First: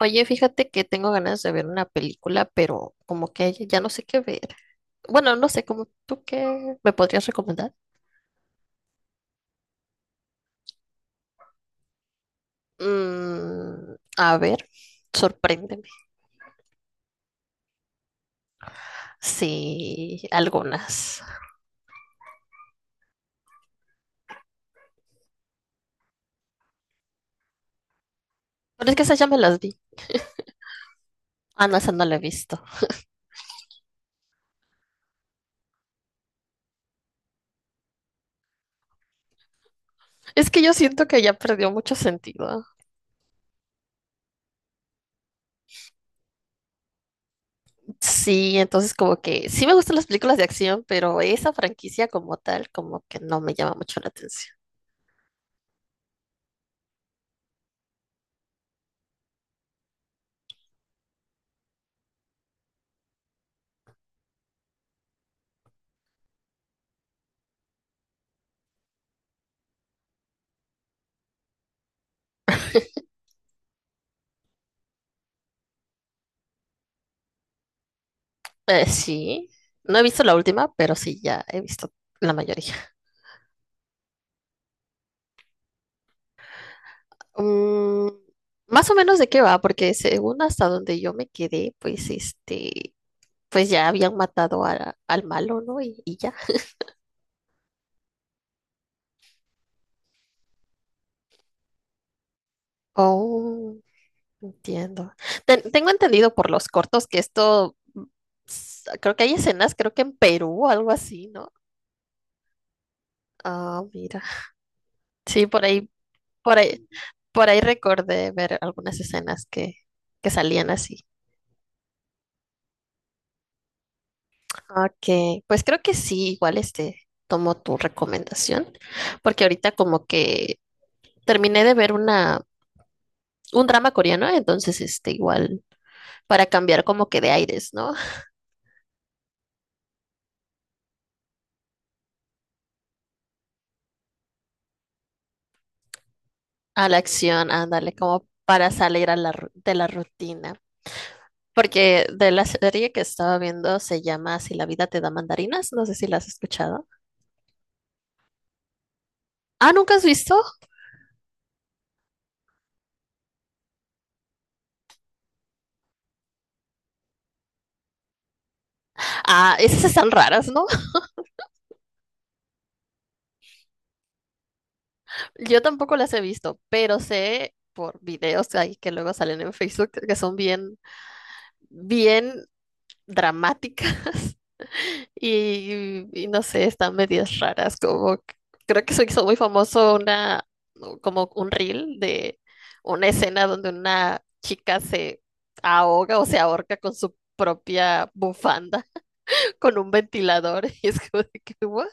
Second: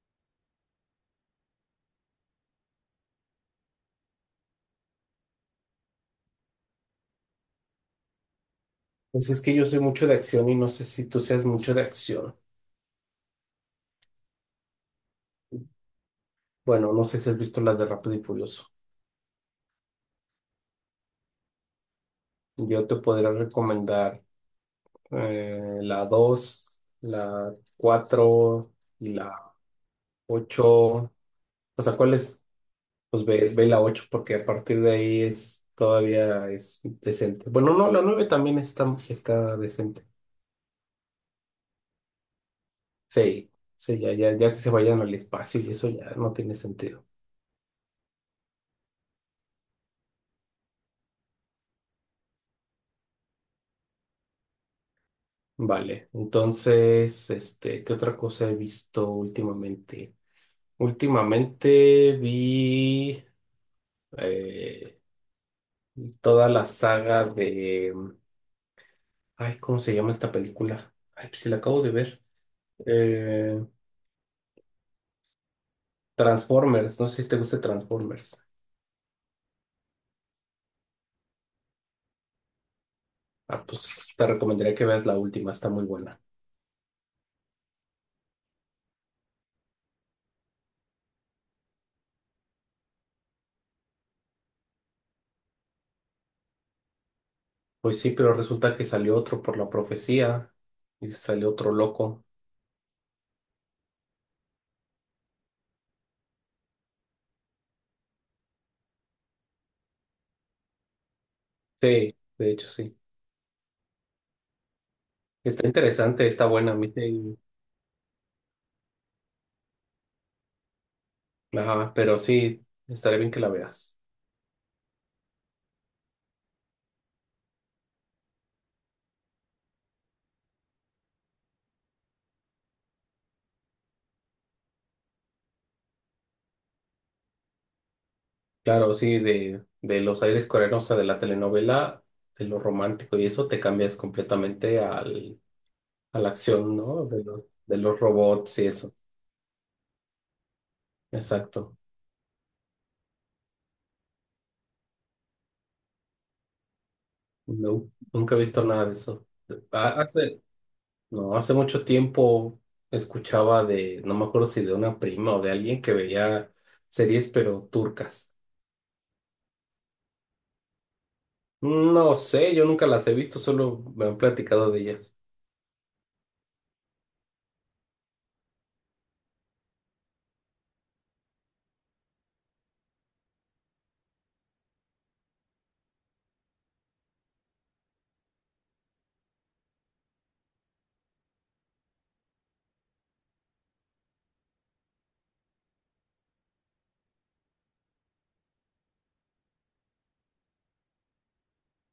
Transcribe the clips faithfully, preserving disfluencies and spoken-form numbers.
Oye, fíjate que tengo ganas de ver una película, pero como que ya no sé qué ver. Bueno, no sé, como tú qué me podrías recomendar. Pues es que yo soy mucho de acción y no sé si tú seas mucho de acción. Mm, a ver, sorpréndeme. Bueno, no sé si has visto las de Rápido y Furioso. Sí, algunas. Yo te podría recomendar eh, la dos la cuatro Pero es que y esas ya me la las vi. ocho. Ah, no, O esa sea, no ¿cuál la he es? visto. Pues ve, ve la ocho porque a partir de ahí es todavía es decente. Bueno, no, la nueve también está, está decente. Es que yo siento que ya perdió mucho sentido. Sí, sí, ya, ya, ya que se vayan al espacio y eso ya no tiene sentido. Sí, entonces como que sí me gustan las películas de acción, pero esa franquicia como tal, como que no me llama mucho la atención. Vale, entonces, este, ¿qué otra cosa he visto últimamente? Últimamente vi eh, toda la saga de, ay, ¿cómo se llama esta película? Ay, pues si la acabo de ver. Eh, Transformers, no sé si te gusta Transformers. Eh, sí, no he visto la última, pero sí, ya he visto la mayoría. Ah, pues te recomendaría que veas la última, está muy buena. Mm, Más o menos de qué va, porque según hasta donde yo me quedé, pues este, pues ya habían matado a- al malo, ¿no? Y, y ya. Pues sí, pero resulta que salió otro por la profecía y salió otro loco. Oh, entiendo. Ten- tengo entendido por los cortos que esto, s- creo que hay escenas, creo que en Perú o algo así, ¿no? Sí, de hecho sí. Ah, mira. Sí, por Está ahí, interesante, está por buena, a ahí, mí sí. por ahí recordé ver algunas escenas que, que salían así. Ajá, pero sí, estaría bien que la veas. Ok, pues creo que sí, igual este, tomo tu recomendación, porque ahorita como que terminé de ver una, un drama coreano, entonces este, igual para cambiar como que de aires, ¿no? Claro, sí, de, de los aires coreanos, o sea, de la telenovela, de lo romántico y eso te cambias completamente al, a la acción, A la ¿no? De los, acción, de ándale, los como robots y para eso. salir a la, ru- de la rutina, Exacto. porque de la serie que estaba viendo se llama Si la vida te da mandarinas, no sé si la has escuchado. No, nunca he visto nada de eso. Ah, ¿nunca Ha- has visto? Hace, no, hace mucho tiempo escuchaba de, no me acuerdo si de una prima o de alguien que veía series, pero turcas. Ah, esas están raras, ¿no? No sé, yo nunca las he visto, solo me han platicado de ellas. Yo tampoco las he visto, pero sé por videos ahí que luego salen en Facebook que son bien bien dramáticas. Y, y no sé, están medias raras, como que- creo que se hizo muy famoso una, como un reel de una escena donde una chica se ahoga o se ahorca con su propia bufanda, con un ventilador, y es como de que, "What?".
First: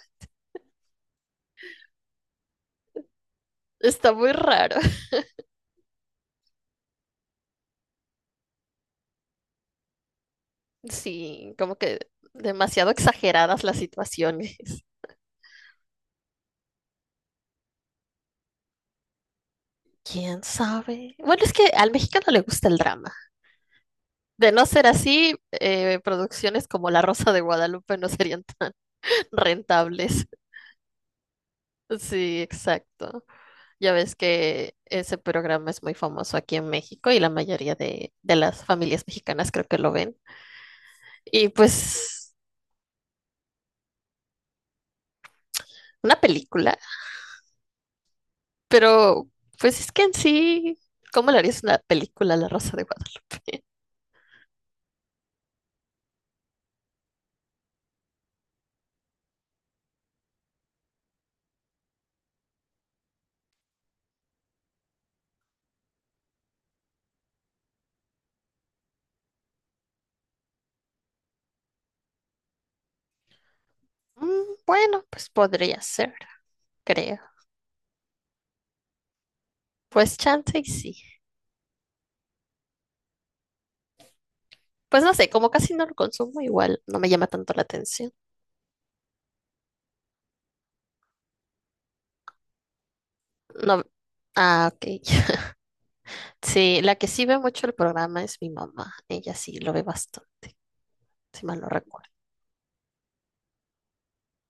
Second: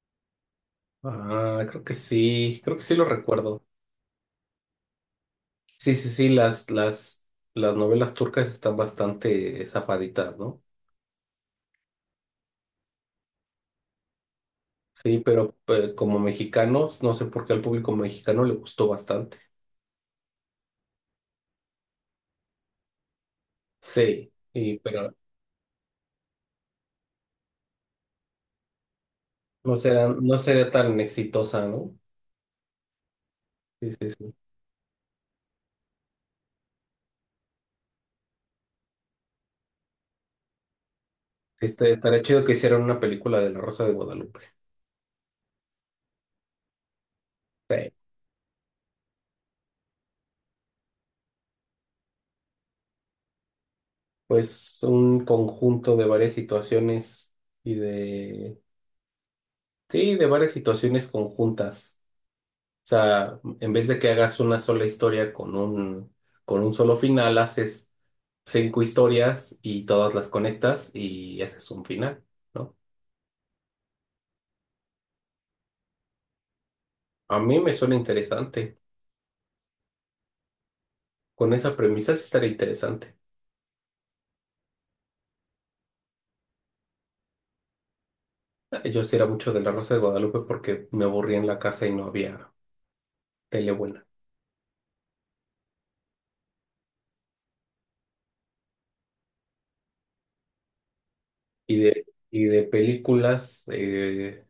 Ah, creo que sí, creo que sí lo recuerdo. Está muy raro. Sí, sí, sí, las, las, las novelas turcas están bastante zafaditas, ¿no? Sí, como que demasiado exageradas las situaciones. Sí, pero eh, como mexicanos, no sé por qué al público mexicano le gustó bastante. ¿Quién sabe? Bueno, es que al mexicano le gusta el drama. Sí, De no y, ser pero así, eh, producciones como La Rosa de Guadalupe no serían tan no será, rentables. no sería tan exitosa, ¿no? Sí, exacto. Ya Sí, sí, ves sí. que ese programa es muy famoso aquí en México y la mayoría de, de las familias mexicanas creo que lo ven. Y Este, estaría pues chido que hicieran una película de La Rosa de Guadalupe. una película, Sí, pero pues es que en sí, ¿cómo le harías una película a La Rosa de Guadalupe? pues un conjunto de varias situaciones y de... Sí, de varias situaciones conjuntas. O sea, en vez de que hagas una sola historia con un, con un solo final, haces cinco historias y todas las conectas y haces un final, ¿no? Mm, bueno, pues podría ser, creo. A mí me suena interesante. Pues chance y sí. Con esa premisa sí estaría interesante. Pues no sé, como casi no lo consumo, igual no me llama tanto la atención. Ah, yo sí era mucho de La Rosa de Guadalupe porque me aburría en la casa y no había tele No. buena. Ah, ok. Sí, la que sí ve mucho el programa es mi mamá. Ella sí lo ve bastante, si mal no Y de, recuerdo. y de películas, eh,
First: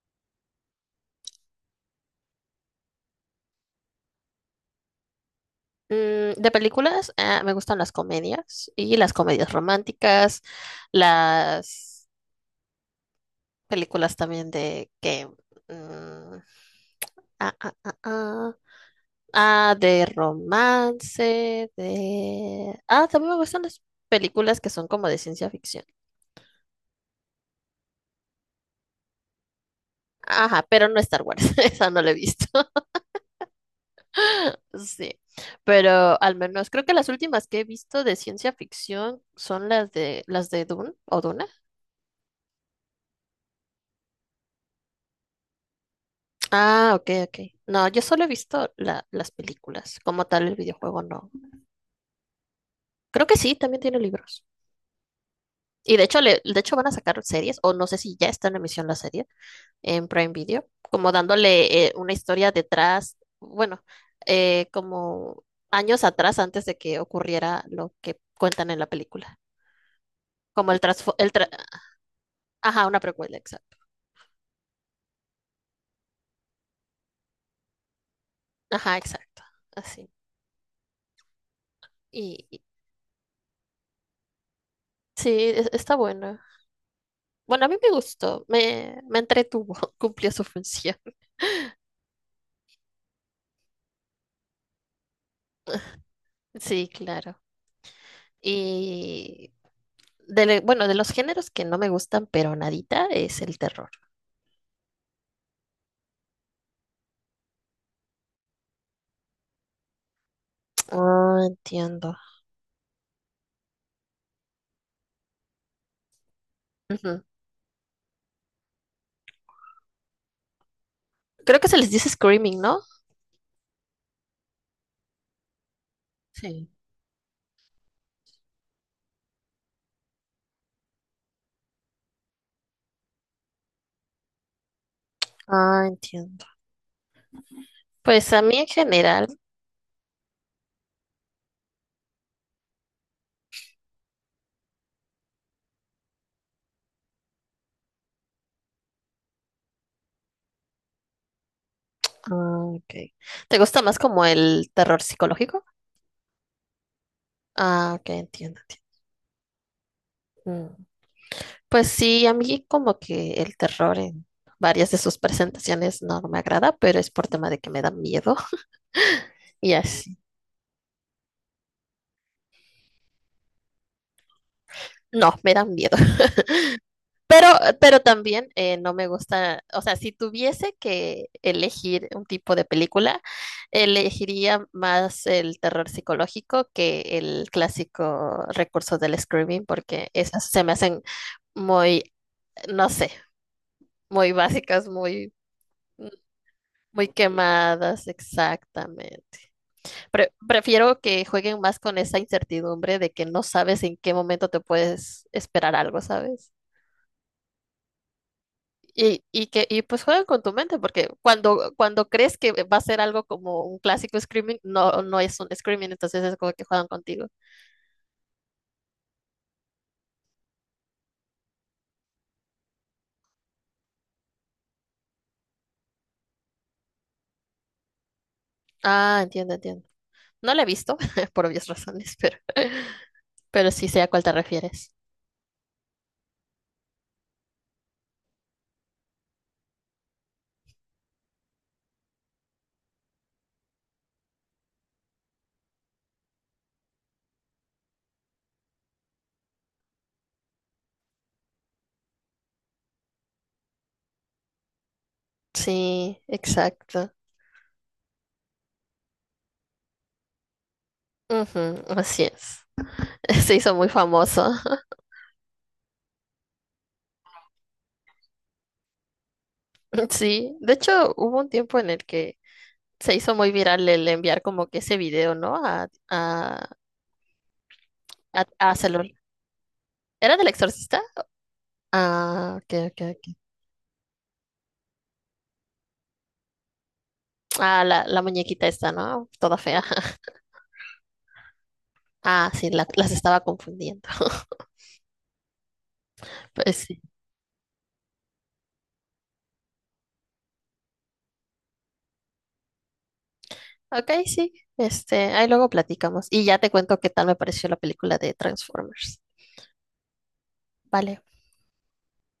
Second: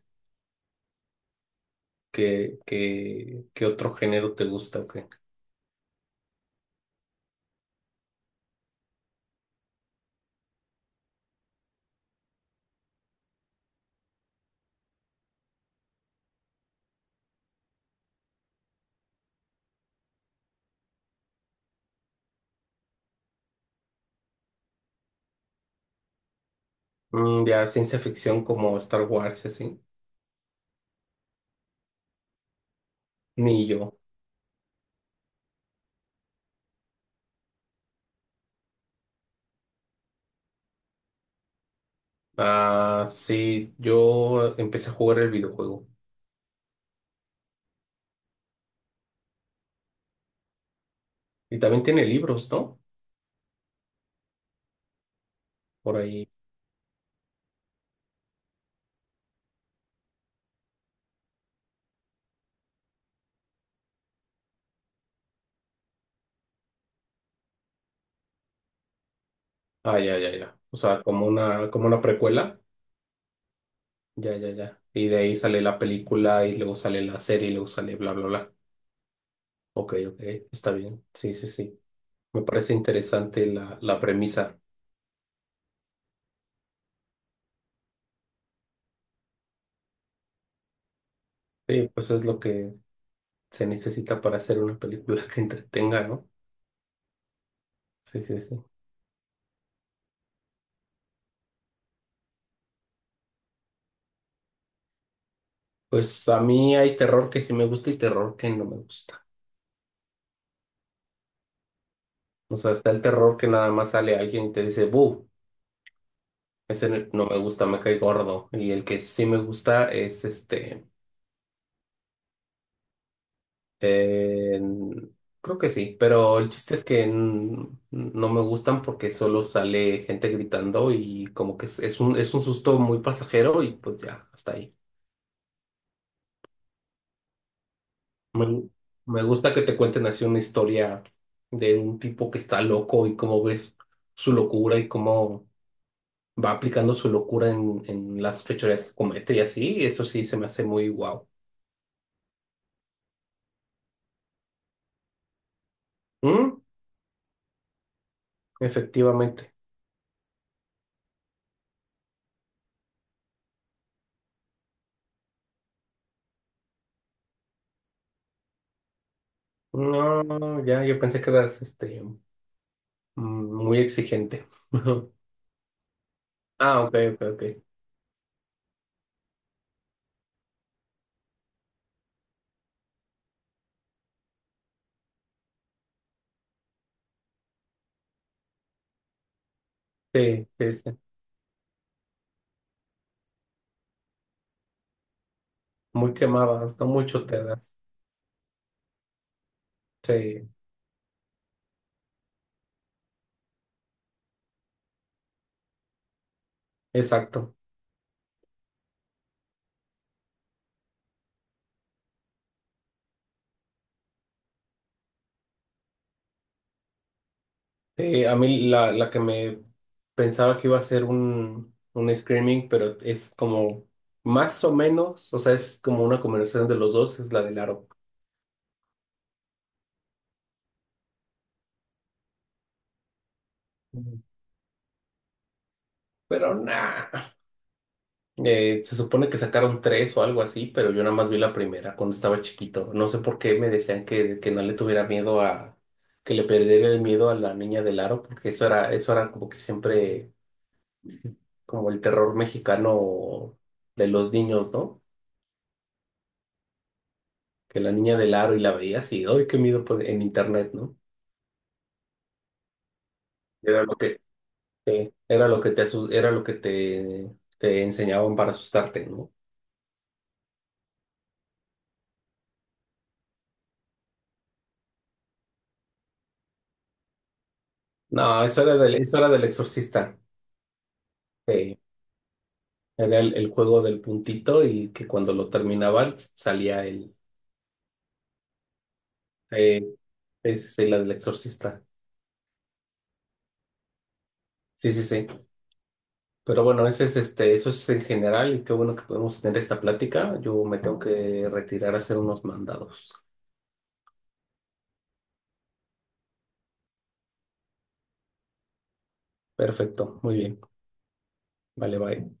¿qué, qué- qué otro género te gusta? ¿O qué? Mm, de películas, ah, me gustan las comedias y las comedias románticas, las películas también de que... mm, ah, ah, ah, ah, ah, de romance, de... Ah, también me gustan las películas que son como de ciencia ficción. Mm, ya ciencia ficción como Star Wars, y así. Ajá, pero no Star Wars, esa no la he visto. Ni yo. Sí, pero al menos creo que las últimas que he visto de ciencia ficción son las de las de Dune o Duna. Ah, sí, yo empecé a jugar el videojuego. Ah, ok, ok. No, yo solo he visto la- las películas. Como tal, el videojuego no. Y también tiene libros, ¿no? Creo que sí, también tiene libros. Y Por de hecho, ahí. le, de hecho van a sacar series, o no sé si ya está en emisión la serie en Prime Video, como dándole eh, una historia detrás, bueno, eh, como años atrás antes de que ocurriera lo que cuentan en la película. Ah, ya, ya, ya. Como O el, sea, trasfo- como el tra- una, como una precuela. ajá, una precuela, exacto. Ya, ya, ya. Y de ahí sale la película y luego sale la serie y luego sale bla, bla, bla. Ajá, exacto. Ok, Así. ok, está bien. Sí, sí, sí. Me Y, y- parece interesante la, la premisa. sí, es- está bueno. Bueno, a mí me gustó, me, me entretuvo, cumplió su función. Sí, pues es lo que se necesita para hacer una película que entretenga, ¿no? Sí, claro. Sí, sí, sí. Y de, le- bueno, de los géneros que no me gustan, pero nadita, es el terror. Pues a mí hay terror que sí me gusta y terror que no me gusta. Ah, entiendo. O sea, está el terror que nada más sale alguien y te dice, ¡bu! Ese no Ujú. no me gusta, me cae gordo. Y el que sí me gusta es este. Creo que se les dice screaming, ¿no? eh, Creo que sí, pero el Sí. chiste es que n- no me gustan porque solo sale gente gritando y como que es, es un, es un susto muy pasajero y pues ya, hasta ahí. Ah, entiendo. Pues a mí Me, en me general, gusta que te cuenten así una historia de un tipo que está loco y cómo ves su locura y cómo va aplicando su locura en, en las fechorías que comete y así. Eso sí se me hace muy guau. ah, ok. ¿Te gusta más como el terror psicológico? Mm, Ah, ok, entiendo. efectivamente. Entiendo. Pues sí, a mí como que el terror en varias de sus presentaciones no, no me agrada, pero es por tema de que me da miedo y así. No, no, ya, yo pensé que eras este, mm, muy exigente. No, me da miedo. Ah, ok, ok, ok. Pero, pero también eh, no me gusta, o sea, si tuviese que elegir un tipo de película, elegiría más el terror psicológico que el clásico recurso del screaming, porque esas Sí, se me sí, sí. hacen muy, no sé, muy básicas, muy, Muy quemadas, no muy mucho te das. quemadas, exactamente. Pre- Sí, Prefiero que jueguen más con esa incertidumbre de que no sabes en qué momento te puedes esperar algo, ¿sabes? exacto. Y, y que y pues juegan con tu mente, porque cuando, cuando crees que va a ser algo como un clásico Screaming, no, no es un Screaming, entonces es como que juegan contigo. Sí, a mí la, la que me pensaba que iba a ser un, un screaming, pero es como más o menos, o sea, es como una combinación de los dos, es la del aro. Ah, entiendo, entiendo. No la he visto, por obvias razones, pero, pero sí sé a Ujú. cuál te refieres. Pero no. Eh, se supone que sacaron tres o algo así, pero yo nada más vi la primera cuando estaba chiquito. No sé por qué me decían que, que no le tuviera miedo a, que le perdiera el miedo a la niña del aro, porque eso era, eso era como que siempre, como el terror mexicano de los niños, ¿no? Sí, exacto. Que la niña del aro y la veías y, ¡ay, qué miedo! Por- en internet, ¿no? Ujú, así es. Se hizo Era muy lo que, famoso. eh, era lo que te, asus- era lo que te, te enseñaban para asustarte, ¿no? Sí, de hecho hubo un tiempo en el que se hizo muy viral el enviar como que ese video, ¿no? A, a, No, a, eso a era del, Salón. eso era del exorcista. ¿Era del exorcista? Sí. Ah, ok, ok, Era el, ok. el juego del puntito y que cuando lo terminaban salía el... Ah, la, la muñequita esta, ¿no? Toda fea. Eh, es la del exorcista. Ah, sí, la- las estaba confundiendo. Sí, sí, sí. Pero Pues bueno, sí. ese es este, eso es en general y qué bueno que podemos tener esta plática. Yo me tengo que retirar a hacer unos mandados. Ok, sí. Este, ahí luego platicamos. Y ya te cuento qué tal me pareció la película de Transformers. Perfecto, muy bien. Vale. Vale, bye.